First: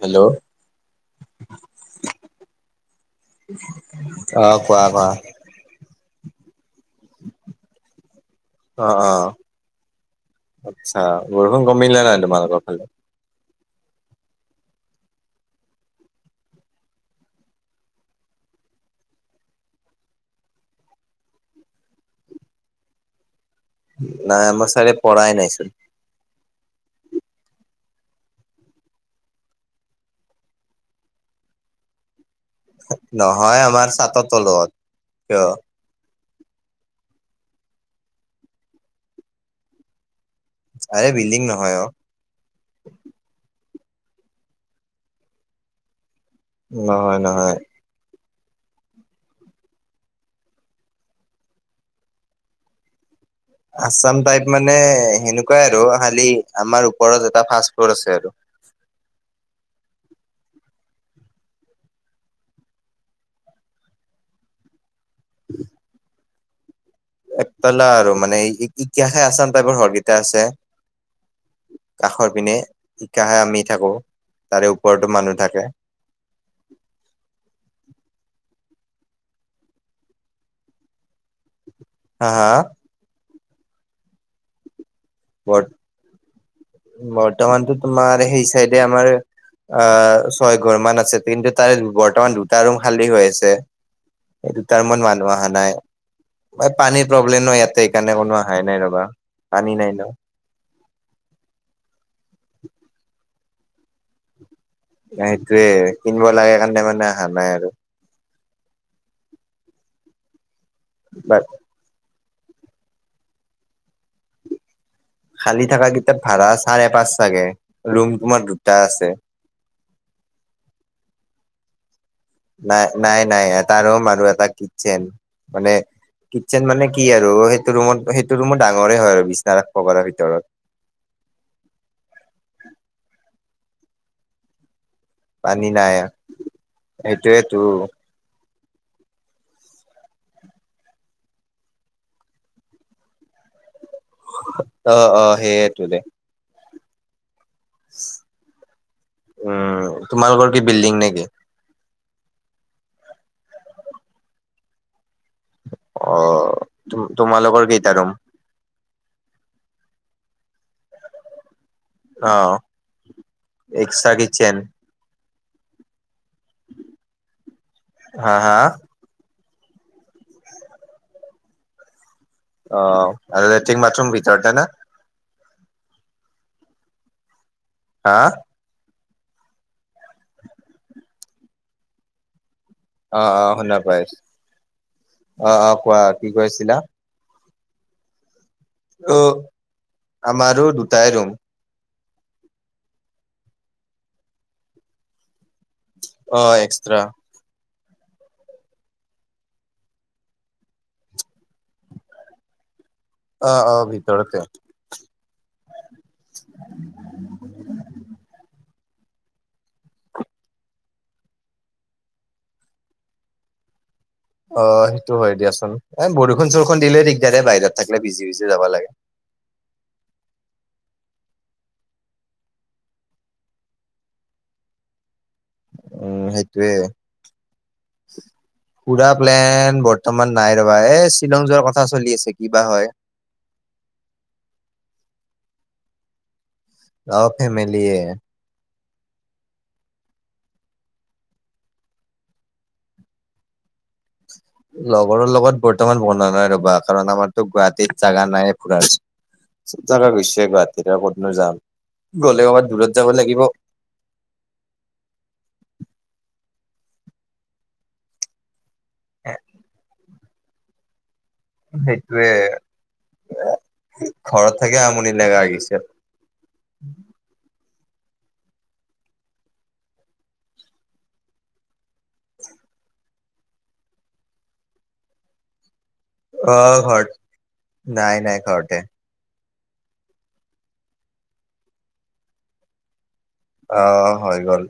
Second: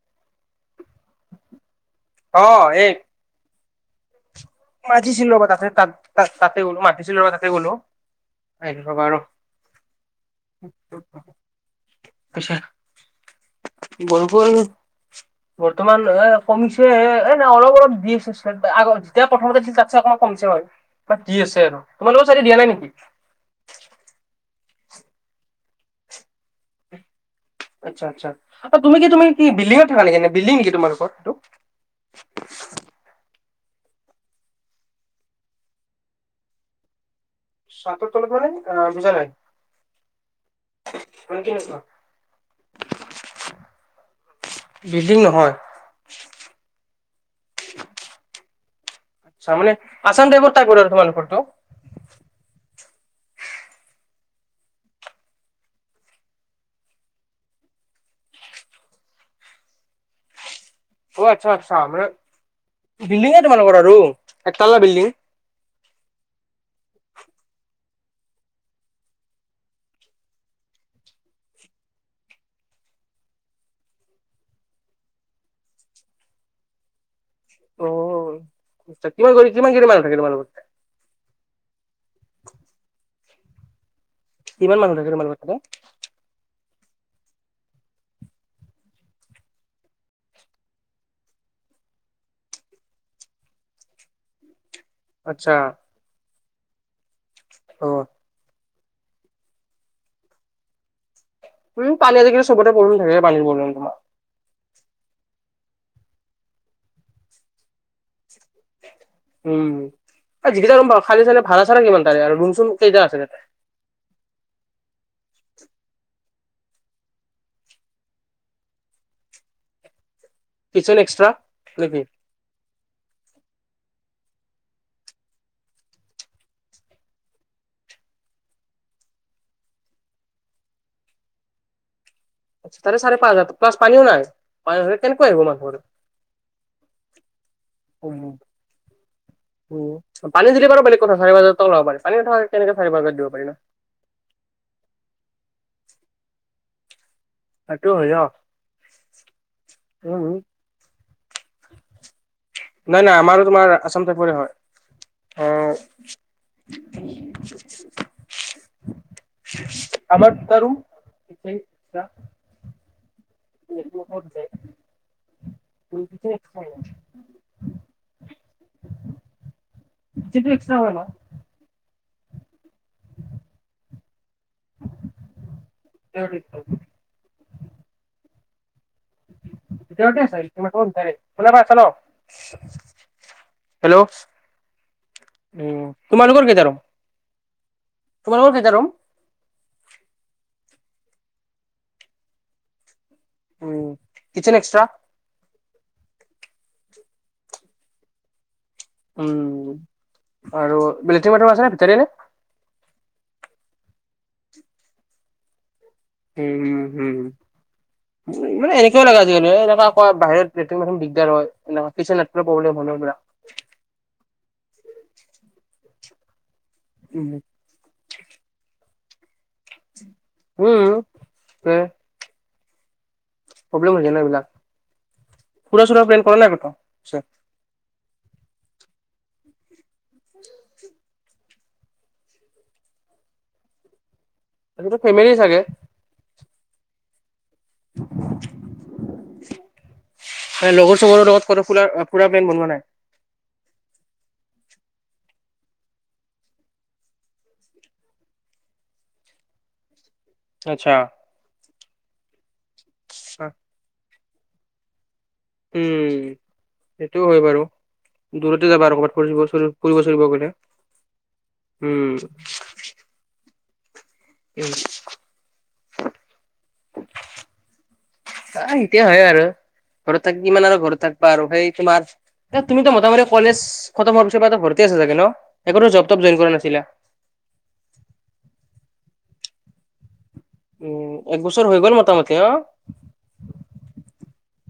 Hello অ এই অহ মাতিছিল ৰবা তাত তাতে তাত গলো মাতিছিলি ৰবা তাতে গ'লো আহিলো অ ৰ'বা আৰু অহ আচ্ছা বৰষুণ কমিল নে নাই পিছে তোমালোকৰ ফালে বৰষুণ বৰ্তমান এ কমিছে এ নাই অলপ অলপ দিছে আগত এতিয়া প্ৰথমতে দিছিল তাতছে অকণমান কমছে বাৰু বাদ দি আছে আৰু তোমালোকৰ চাইদে দিয়া নাই নেকি নাই আমাৰ ছাইদে পঢ়াই নাইচোন আচ্ছা আচ্ছা তুমি কি তুমি কি বিলডিংত থাকা নেকি কি বিলডিং নেকি তোমলোকৰটো নহয় আমাৰ চাদৰ তলত কিয় চাদৰ তলত মানে আহ বুজা নাই আৰে বিল্ডিং কৈ কি নহয় আছা অ বিল্ডিং নহয় নহয় নহয় আচ্ছা মানে আছাম টাইপৰ টাইপ মানে তোমালোকৰ তো আছাম টাইপ মানে সেনেকুৱাই আৰু খালি আমাৰ ওপৰত এটা ফাষ্ট ফ্লোৰ আছে আৰু অ আচ্ছা আচ্ছা মানে বিল্ডিঙে তোমালোকৰ আৰু এক তালা বিল্ডিং [unintelligible] একতলা আৰু মানে এতিয়াহে আচাম টাইপৰ ঘৰকেইটা আছে। কাষৰ পিনে ইটাহে আমি থাকো তাৰে ওপৰতো মানুহ থাকে। অ কিমান কৰি কিমান খিনি মানুহ থাকে তোমালোকৰ। হা হা কিমান মানুহ থাকে তোমালোকৰ? বৰ বৰ্তমানতো তোমাৰ সেই চাইডে আমাৰ, আ ছয় ঘৰ মান আছে কিন্তু তাৰে বৰ্তমান দুটা ৰুম খালী হৈ আছে। সেইদুটা ৰুম মানুহ অহা আচ্ছা নাই এই পানীৰ প্ৰব্লেম ন ইয়াতে অ সেইকাৰণে কোনো আহা নাই, নাই নাই ৰবা পানী নাই ন, উম পানী আজিকালি চবতে প্ৰব্লেম থাকে পানীৰ প্ৰব্লেম তোমাৰ, সেইটোয়ে কিনিব লাগে কাৰণে মানে অহা নাই আৰু, উম এ যিকেইটা ৰুম বাৰু খালি বাট চালি ভাড়া চাড়া কিমান তাৰে আৰু ৰুম চুম কেইটা আছে তাতে, খালী থাকা কেইটাত ভাড়া চাৰে পাঁচ চাগে ৰুম তোমাৰ দুটা আছে। কিচেন এক্সট্ৰা নেকি? নাই নাই নাই এটা ৰুম আৰু এটা কিটচেন মানে, কিটচেন মানে কি আৰু সেইটো ৰুমত সেইটো ৰুমো ডাঙৰে হয় আৰু বিছনা ৰাখবা পাৰা ভিতৰত। তাৰে চাৰে পাঁচ হাজাৰ প্লাছ পানীও নাই, পানী নহলে কেনেকুৱা, পানী নাই সেইটোৱেতো। উম পানী যদি পাৰো বেলেগ কথা চাৰে পাঁচ হাজাৰ টকা ল'ব পাৰে পানী নথকাকে কেনেকে চাৰে পাঁচ হাজাৰ টকা দিব পাৰিবা। অ অ সেইয়ে তো দে সেইটো হয় ন উম তোমালোকৰ কি বিল্ডিং নেকি? নাই নাই আমাৰো তোমাৰ আসাম টাইপৰে হয়, অ অ তোমালোকৰ কেইটা ৰুম? আমাৰ দুটা ৰুম মেইন দুটা, অ এক্সট্ৰা কিটচেন [unintelligible] হাঁ, হাঁ! [unintelligible] অঁ! আৰু লেট্ৰিন-বাথৰুম ভিতৰতে না? [unintelligible] হাঁ ভিতৰতে আছে, বাহিৰলৈ যাব নালাগে কল্পনাৰ আছে ন? অঁ, অঁ! শুনা পাই আছোঁ! অঁ, অঁ! উম কোৱা কি তোমালোকৰ কৈ কেইটা ৰুম আছিলা? তোমালোকৰ কেইটা ৰূম? উম! আমাৰো দুটাই ৰুম। উম! Kitchen extra? অঁ! এক্সট্ৰা। উম! আৰু লেট্ৰিন-বাথৰূম আছেনে ভিতৰতে নে? অঁ, অঁ! ভিতৰতে। উম, উম উম, মানে এনে লাগে আজিকালি। এনেুৱ ক বাহিৰ লেট্ৰিন দিগদাৰ হয় এ প্ৰবলেম হল এইবাক! অ সেইটো হয় দিয়াচোন এ বৰষুণ চৰষুণ দিলে দিগদাৰ বাহিৰত থাকিলে ভিজি ভিজি যাব লাগে। উম ওম, প্ৰব্লেম হৈ যায় না এইবিলাক। ফুৰা চুৰা প্লেন উম কৰা নাই ক'তো সেইটোয়ে, পুৰা প্লেন ব ৰ্তমান নাই ৰবা, এই শ্বিলং যোৱাৰ কথা চলি আছে কিবা হয়। গোটেই ফেমিলি চাগে? অঁ ফেমিলিয়ে। লগৰ চগৰৰ লগত কটো ফুৰা ফুৰা প্লেন বনোৱা নাই? লগৰৰ লগত বৰ্তমান বনোৱা নাই ৰবা কাৰণ, আমাৰতো গুৱাহাটীত জাগা নাই ফুৰাৰ। চব জাগা গৈছো গুৱাহাটীত আচ্ছা ক'তনো যাম, গ'লে ক'ৰবাত দূৰত যাব লাগিব। উম সেইটো হয় বাৰু। দূৰতে যাবা আৰু ক'ৰবাত ফুৰি ফুৰিব চুৰিব গলে? উম। সেইটোয়ে, ঘৰত থাকি আমনি লাগা হৈ গেছে। [inaudible] আঁ এতিয়া হয় আৰু ঘৰত থাকি কিমান আৰু ঘৰত থাকিবা আৰু সেই তোমাৰ তুমিতো মোটামটি কলেজ, খতম হোৱাৰ পিছৰ পৰাতো ঘৰতে বহি আছা ন? একোতো জব তব জইন কৰা অঁ নাছিলা? ঘৰত, নাই নাই ঘৰতে। উম। এক বছৰ হৈ গ'ল মোটামোটি ন? অঁ, হৈ গ'ল।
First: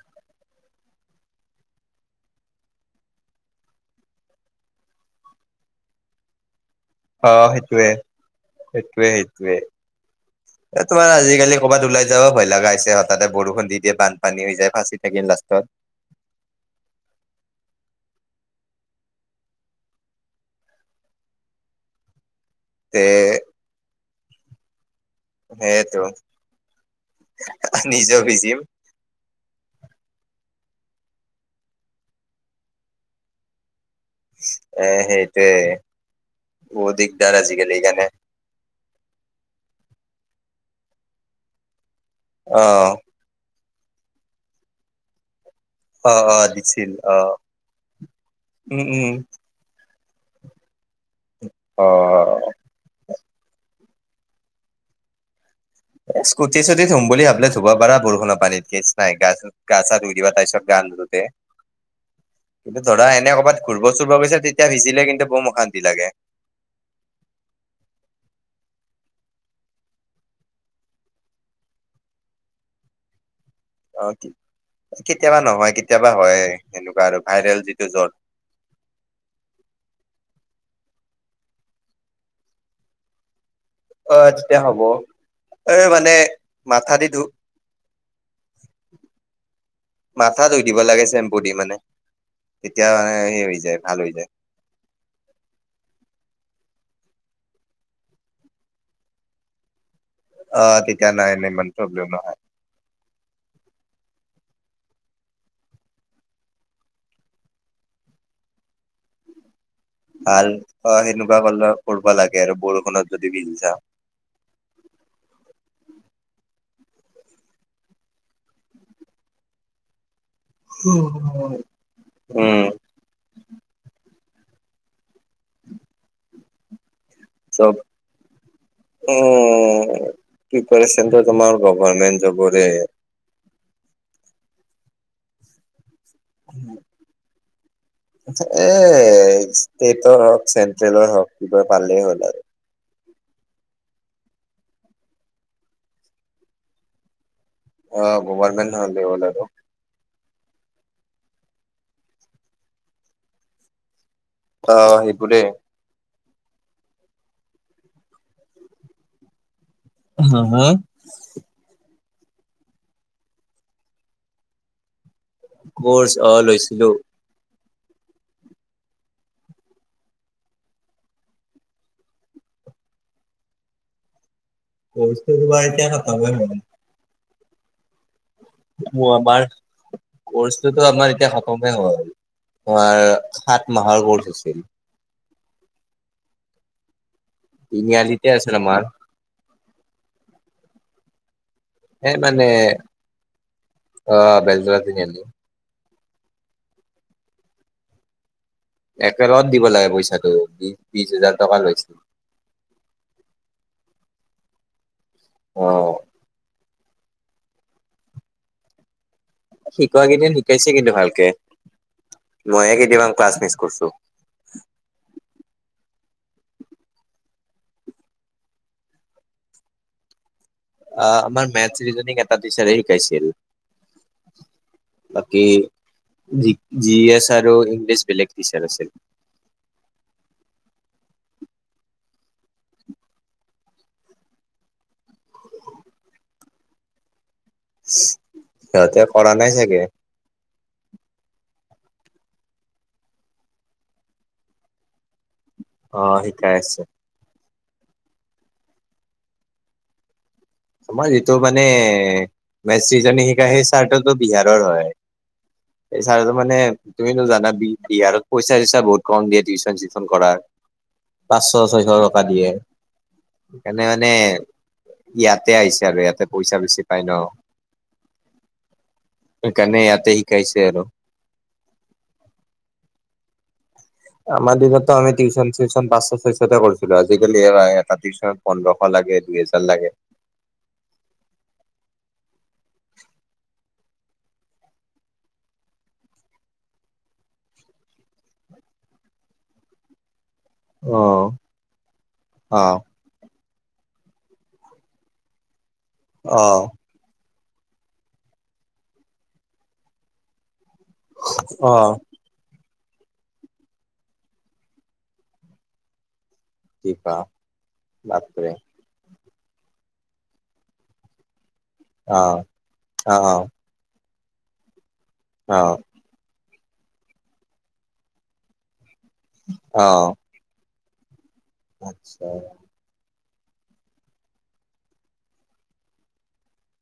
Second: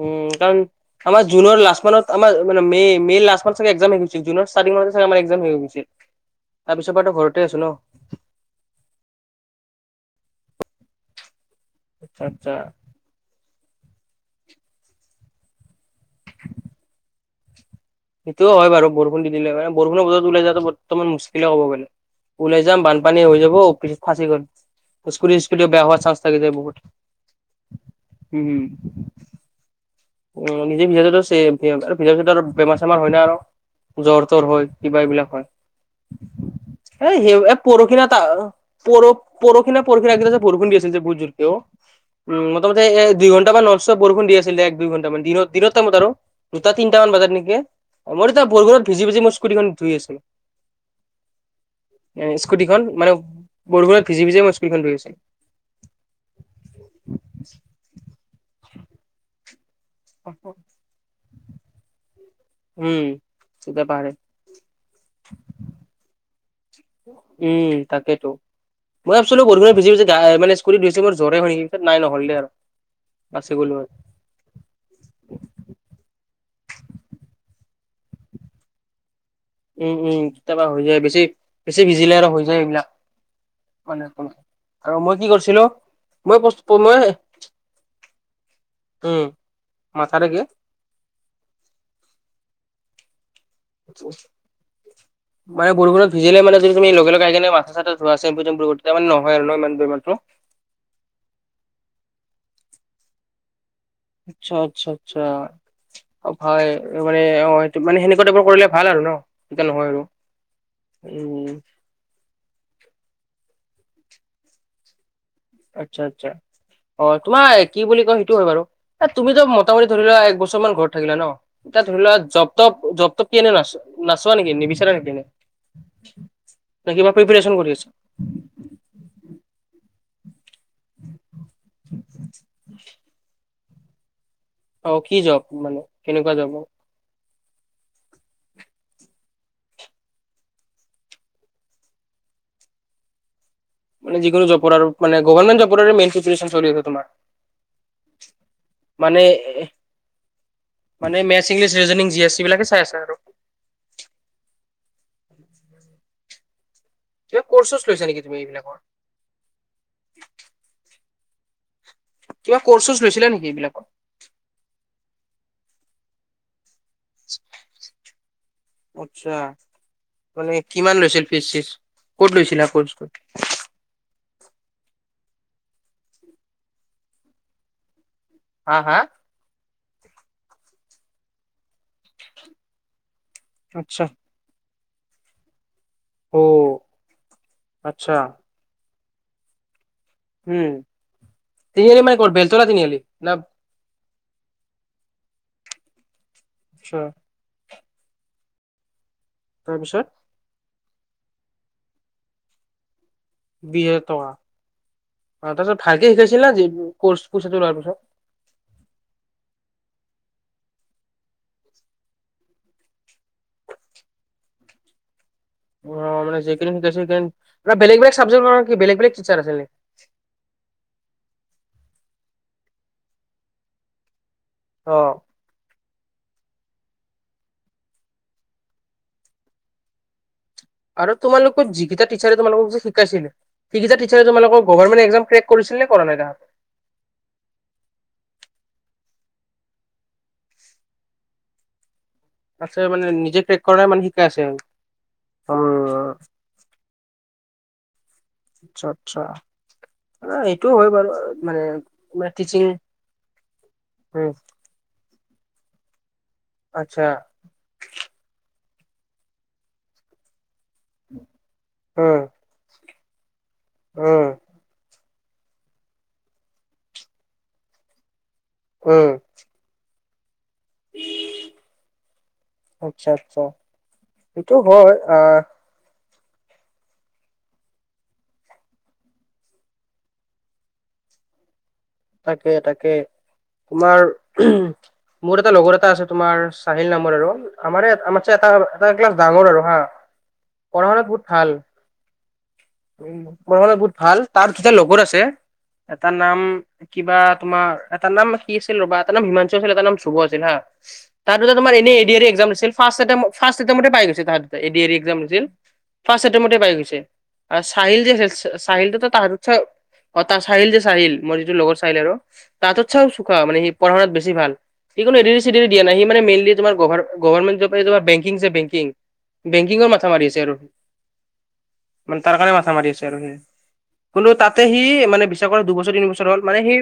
উম কাৰণ আমাৰ জুনৰ লাষ্ট মানত, আমাৰ মানে মে', মে' লাষ্ট মানত চাগে এক্সাম শেষ হৈ গৈছিল, জুনৰ ষ্টাৰ্টিঙত মানতে ধৰা হৈ হৈ গৈছিল। [inaudible] তাৰ পিছৰ পৰাতো ঘৰতে অঁ আছো ন সেইটোৱে, সেইটোৱে সেইটোৱে। এ তোমাৰ আজিকালি ক'ৰবাত ওলাই আচ্ছা যাব ভয় আচ্ছা। লগা হৈছে, হঠাতে বৰষুণ দি দিয়ে, বানপানী হৈ যায়, ফাঁচি থাকিম লাষ্টত। সেইটোও হয় বাৰু। বৰষুণ দি দিলে মানে, বৰষুণৰ বতৰত ওলাই যোৱাটো বৰ্তমান মুস্কিলে ক'ব পাৰি। ওলাই যাম, তে বানপানী হৈ যাব, অ' পিছত ফাঁচি গলে স্কুটী, স্কুটী বেয়া সেইটো হোৱাৰ চাঞ্চ থাকি যায় বহুত। নিজেও উম ভিজিম উম। নিজে ভিজাটো চেভ আৰু ভিজাৰ পিছতো বেমাৰ চেমাৰ হয় যায় আৰু। জ্বৰ চৰ হয়, এ কিবা এইবিলাক সেইটোৱে বহুত হয়। এই দিগদাৰ সে আজিকালি পৰহি নে সেইকাৰণে তাৰ পৰহি নে পৰহিৰ আগদিনা যে বৰষুণ দি আছিলে বহুত জোৰকে অ' উম, মোটামোতি অ' এক দুই ঘণ্টামান নন ষ্টপ বৰষুণ দি আছিলে এক দুই ঘণ্টামান দিনত। দিনৰ টাইমত আৰু। অ' অ' দুটা দিছিল তিনটা মান অ' বজাত নেকি। মই তেতিয়া উম, বৰষুণত ভিজি উম, ভিজি মই স্কুটীখন ধুই আছিলো। এ অ', স্কুটিখন, মানে বৰষুণত ভিজি ভিজিয়েই মই স্কুটিখন ধুই আছিলোঁ। এ স্কুটী চিস্কুটি ধুম বুলি ভাবিলে ধুব পাৰা বৰষুণৰ পানীত, কেছ নাই, গা ছা ধুই দিবা তাৰ পিছত গা নুধুতে উম, ধৰা এনে কবাত তেতিয়া ঘূৰিব পাৰে চুৰিব গৈছা তেতিয়া ভিজিলে কিন্তু বৌম অশান্তি লাগে। উম, তাকেতো। মই ভাবছিলো বৰষুণত ভিজি ভিজি গায়ে মানে স্কুটি ধুইছোঁ জ্বৰে হয় নেকি নাই নকৰিলে আৰু। বাছি গলো আৰু। কেতিয়াবা নহয় কেতিয়াবা হয় এনেকুৱা আৰু ভাইৰেল যিটো জ্বৰ। উম উম, কেতিয়াবা হৈ যায়। বেছি বেছি ভিজিলে আৰু হৈ যায় এইবিলাক। মানে ক অ', তেতিয়া হ'ব আৰু মই কি কৰছিলো এই মানে মই পচ মাথা দি মই ধু উম, মাথা মাথা ধুই দিব লাগে চেম্পুদি মানে, তেতিয়া মানে সেই হৈ যায়। ভাল হৈ যায়। [inaudible] মানে বৰষূণত ভিজিলে মানে তুমি লগে লগে আহি কিনে মাথা চাথা ধোৱা চেম্পু টেম্পো কৰি তেতিয়া মানে নহয় আৰু ন' ইমান বেমাৰটো? আঁ তেতিয়া নাই নাই ইমান প্ৰব্লেম নহয়। আচ্ছা, আচ্ছা, আচ্ছা। অ', ভাই মানে অ', এইটো মানে সেনেকুৱা টাইপৰ কৰিলে ভাল আৰু ন'। তেতিয়া নহয় আৰু। ভাল অ', সেনেকুৱা উম, কলৰ কৰবা লাগে আৰু বৰষুণত যদি ভিজিচা। আচ্ছা, আচ্ছা। অ', তোমাই কি বুলি কয় সেইটো হয় বাৰু। এ, তুমিতো মটামুটি ধৰি লোৱা এক বচ চুমন ঘৰত থাকিলা ন'। এতিয়া ধৰি লোৱা জপ উম, তপ জপ ত কি এনে নাচ-নাচোৱা নেকি? নিবিচাৰা নেকি এনে? না কিবা প্ৰিপেৰেচন কৰি চব আছ উম, প্ৰিপাৰেচনটো তোমাৰ গভাৰমেন্ট জবৰে। অ', কি জব মানে? কেনেকুৱা জব মানে? এ, ষ্টেটৰ হওঁক চেন্ট্ৰেলৰ হওঁক কিবা পালেই হ'ল আৰু। [unintelligible] যিকোনো জপৰ আৰু মানে গভাৰমেণ্ট জপৰে মেইন প্ৰিপেৰেচন চলি আছে তোমাৰ। অ' গভৰ্ণমেন্ট হ'লে মানে হ'ল আৰু এহ মানে maths, English, reasonings, G S T বিলাকে চাই আছা আৰু। অ', সেবোৰে। [unintelligible] কৰ্চ চৰ্চ লৈছা নেকি তুমি এনেকুৱা? হা, হা? কিবা কৰ্চ - চৰ্চ লৈছিলা নেকি এইবিলাকত? কৰ্চ অ', লৈছিলো। [inaudible] আচ্ছা। মানে কিমান লৈছিল ফিছ চিচ? ক'ত লৈছিলা কৰ্চটো? কৰ্চেটো তোমাৰ এতিয়া [unintelligible] জানে। হা হা ও, আমাৰ কৰ্চটোতো আমাৰ এতিয়া খতমে হ'ল। তোমাৰ সাত আচ্ছা মাহৰ কৰ্চ আছিল। অ'। আচ্ছা তিনিআলিতে আছিল আমাৰ। উম। তিনিআলি এ, ক'ত মানে বেলতলা তিনিআলি না আ, বেলতলা তিনিআলি। আচ্ছা। একেলগত দিব লাগে তাৰপিছত পইচাটো। বি-বিশ হাজাৰ টকা লৈছি। বি হাজাৰ টকা। অ', তাৰপিছত অ' ভালকে শিকাইছিল না যি কৰ্চ [unintelligible] শিকোৱা কেইদিন শিকাইছে কিন্তু ভালকে। ময়ে কেইদিমান ক্লাছ মিচ কৰছো। অ', মানে যেইকেইদিন শিকাইছি সেকেদিন না বেলেগ বেলেগ চাবজেক্টৰ কাৰনে কি বেলেগ বেলেগ টিচাৰ আছিল নে আ, আমাৰ মেথছ, ৰিজনিং এটা টিচাৰে শিকাইছিল। অ'। বাকী জি-জি এছ আৰু ইংলিছ বেলেগ টিচাৰ আছিল। আৰু তোমালোকৰ যিকেইটা টিচাৰে তোমালোকক যে শিকাইছিল। সিকেইটা টিচাৰে তোমালোকক গভাৰমেণ্ট একজাম ক্ৰেক কৰিছিল নে কৰা নাই তাহাত? সিহঁতে কৰা নাই চাগে। আছে মানে নিজে ক্ৰেক কৰাই মানে শিকাই আছে আৰু। উম অ' শিকাই আছে। আচ্ছা আচ্ছা, আ‌ এই তোমাৰ এইটো মানে মেচচিজনে শিকাই সেই চাৰটো টো উম বিহাৰৰ হয়। এই চাৰটো মানে আচ্ছা তুমিতো জানা বি বিহাৰত বহুত কম‌ দিয়ে পইচা চইচা বহুত কম দিয়ে টিউচন চিউশন কৰাৰ। পাঁচশ ছয়শ উম টকা দিয়ে, সেইকাৰণে মানে উম ইয়াতে আহিছে আৰু ইয়াতে পইচা বেছি পাই ন উম সেই কাৰনে ইয়াতে শিকাইছে আৰু আচ্ছা আচ্ছা সেইটো আমাৰ দিনটো হয় আমি আহ টিউশন চিউচন পাঁচছ ছয়ছতে কৰিছো আজিকালি এই এটা টিউচনত পোন্ধশ লাগে দুই হেজাৰ লাগে তাকে তাকে তোমাৰ মোৰ এটা লগৰ এটা আছে তোমাৰ চাহিল নামৰ আৰু আমাৰে আমাতচে এটা এটা ক্লাছ ডাঙৰ আৰু হা [inaudible] পঢ়া শুনাত বহুত ভাল অ পঢ়া শুনাত বহুত ভাল তাৰ দুটা লগৰ আছে এটাৰ নাম অ কিবা তোমাৰ এটা নাম কি আছিল ৰবা এটা নাম হিমাংশু আছিল এটাৰ নাম ধ্ৰুব আছিল হা তাহাত দুটা অ তোমাৰ এনেই A D R E exam দিছিল ফাষ্ট এটেম ফাষ্ট এটেমতেই পাই গৈছিল তাহাত দুটা A D R E exam দিছিল ফাৰ্ষ্ট এটেমতে পাই কি গৈছে কোৱা আৰ চাহিল যে চেচ বাপৰে চেচ চাহিল টোতো তাহাঁতে অতা চাহিল যে চাহিল মোৰ যিটো লগৰ চাহিল আৰু অ তাহাতচেও অ চোকা মানে সি প়ঢ়া শুনাত বেছি ভাল সি কোনো এ দি আৰ ই চে দি অ আৰ ই দিয়া নাই সি মানে মেইনলি তোমাৰ গভা গভাৰমেন্ট জব সেই তোমাৰ বেংকিং যে বেংকিং অ বেংকিঙৰ মাথা মাৰি আছে আৰু মানে আচ্ছা তাৰ কাৰণে মাথা মাৰি আছে আৰু সি বোলো তাতে সি মানে বিশ্বাস কৰা দুবছৰ তিনি বছৰ হ'ল মানে সি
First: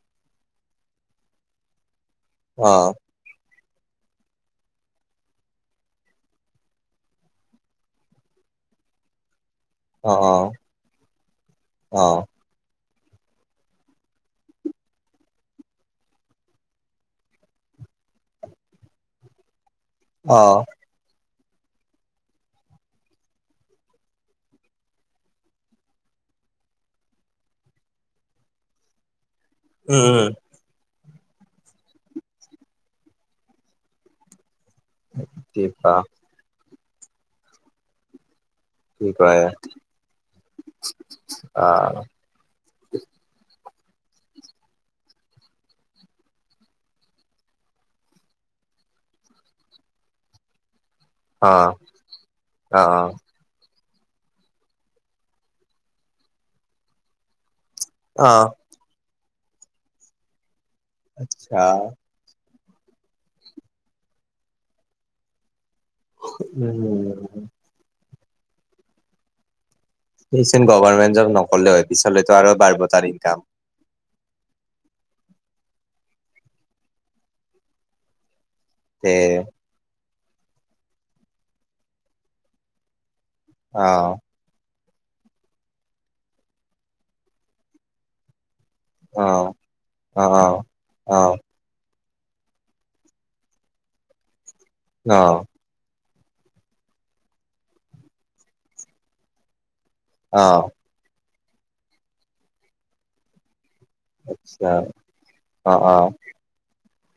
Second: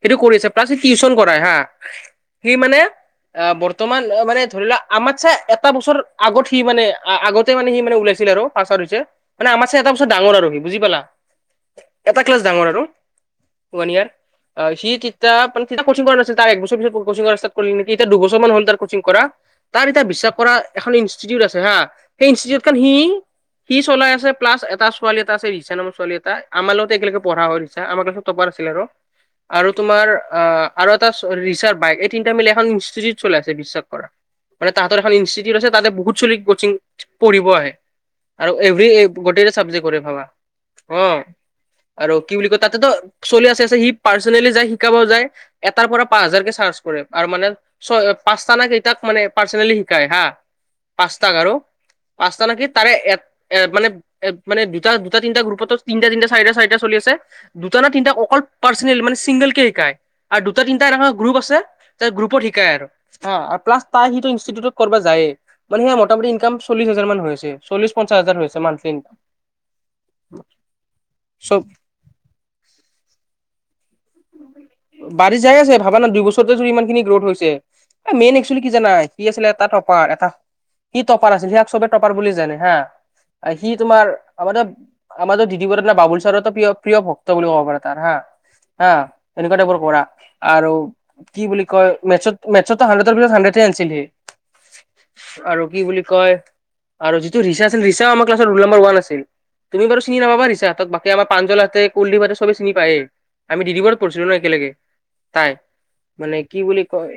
সেইটো কৰি আছে প্লাছ সি টিউচন কৰাই হা সি অ মানে অ বৰ্তমান অ মানে ধৰি লোৱা আমাতচে এটা বছৰ আগত সি মানে আগতে মানে সি মানে ওলাইছিল আৰু ফাচত হৈছে মানে আমাতচে এটা বছৰ অ ডাঙৰ আৰু সি বুজি পালা অ অ এটা ক্লাছ ডাঙৰ আৰু সমনীয়াৰ অ সি তেতি মান তেতিয়া কচিং কৰা নাছিল তাৰ এক বছৰ পিছত কচিং কৰা ষ্টাট কৰিলে নিকি এতিয়া দুবছৰমান হল তাৰ কচিং কৰা তাৰ এতিয়া বিশ্বাস অ কৰা এখন ইনষ্টিটিউট আছে হা সেই ইনষ্টিটিউটখন সি সি চলাই আছে প্লাচ এটা ছোৱালী এটা আছে ৰিচা নামৰ ছোৱালী এটা আমাৰ লগতে একেলগে পঢ়া হয় ৰিচা আমাৰ ক্লাছত টপাৰ আছিল আৰো আৰু তোমাৰ উম উম আ আৰু এটা ৰিচাৰ বাইক এই তিনিটা মিলি এখন ইনষ্টিটিউট চলাই আছে বিশ্বাস কৰা মানে তাঁহাতৰ ফালে এখন ইনষ্টিটিউট কি আছে তাতে কোৱা বহুত ছলি কোচিং পঢ়িব আহে আৰু এভৰী কি কয় গোটেইকেইটা চাবজেক্টৰে ভাবা অ অ আৰু কি বুলি কয় তাতে ত চলি আছে আছে সি পাৰ্চনেলি যাই শিকাব যায় এটাৰ পৰা পাঁচ হাজাৰ কে চাৰ্জ কৰে পাৰমানেন ছয় পাঁচটা না কেইটাক মানে পাৰ্চনেলি শিকায় হা পাঁচটাক আৰু অ পাঁচটা নে কি অ তাৰে এট এ মানে এ মানে দুটা দুটা তিনিটা গ্ৰুপতো তিনটা তিনটা চাৰিটা চাৰিটা চলি আছে দু দুটা না তিনিটা অ অকল পাৰ্চনেলি মানে চিংগল কে শিকায় আৰু দুটা তিনটা এনেকা গ্ৰুপ আচ্ছা আছে তাৰ গ্ৰুপত শিকাই আৰু আহ আৰু প্লাচ তা সিটো ইনষ্টিটিউটত কৰবা যায়ে মানে সেয়া মোটামুটি ইনকাম চল্লিশ হাজাৰ মান উম হৈছে চল্লিশ পঞ্চাছ হাজাৰ হৈছে মানতিন সি চোন গভাৰ্মেণ্ট জব চব নকৰলেও হয় পিছলেতো আৰু বাৰব তাৰ ইনকাম বাঢ়ি যায় আছে ভাবা না দুই বছৰতে যদি ইমান খিনি গ্ৰৌত হৈছে এ মেইন এক্সলি কি জানা তে সি আছিলে এটা টপাৰ এটা সি টপাৰ আছিল, সিয়াক চবে টপাৰ বুলি জানে হা, সি অ তোমাৰ আমাদেৰ আমাদেৰ দীদী বা বাবুল ছাৰৰো প্ৰিয় প্ৰিয় ভক্ত বুলি ক'ব পাৰা তাৰ হা, হা। অ এনেকুৱা তাইপৰ‌ পৰা, অ আৰু অ কি বুলি কয় মেটচত মেটচটো হান্ড্ৰেডৰ ভিতৰত হান্ড্ৰেডে আনছিল সি। অ'। আৰু কি বুলি কয়, যিটো ৰিচা আছিল ৰিচা আমাৰ ক্লাছৰ ৰোল নাম্বাৰ ওৱান আছিল, তুমি বাৰু চিনি অ নাপাবা ৰিচাহতক বাকি আমাৰ প্ৰান্জলহতে, কুলদীপহতে চবে চিনি পায়েই, আমি দীদীবৰ পঢ়িছিলো ন আচ্ছা একেলগে। তাই, অ অ মানে কি বুলি কয়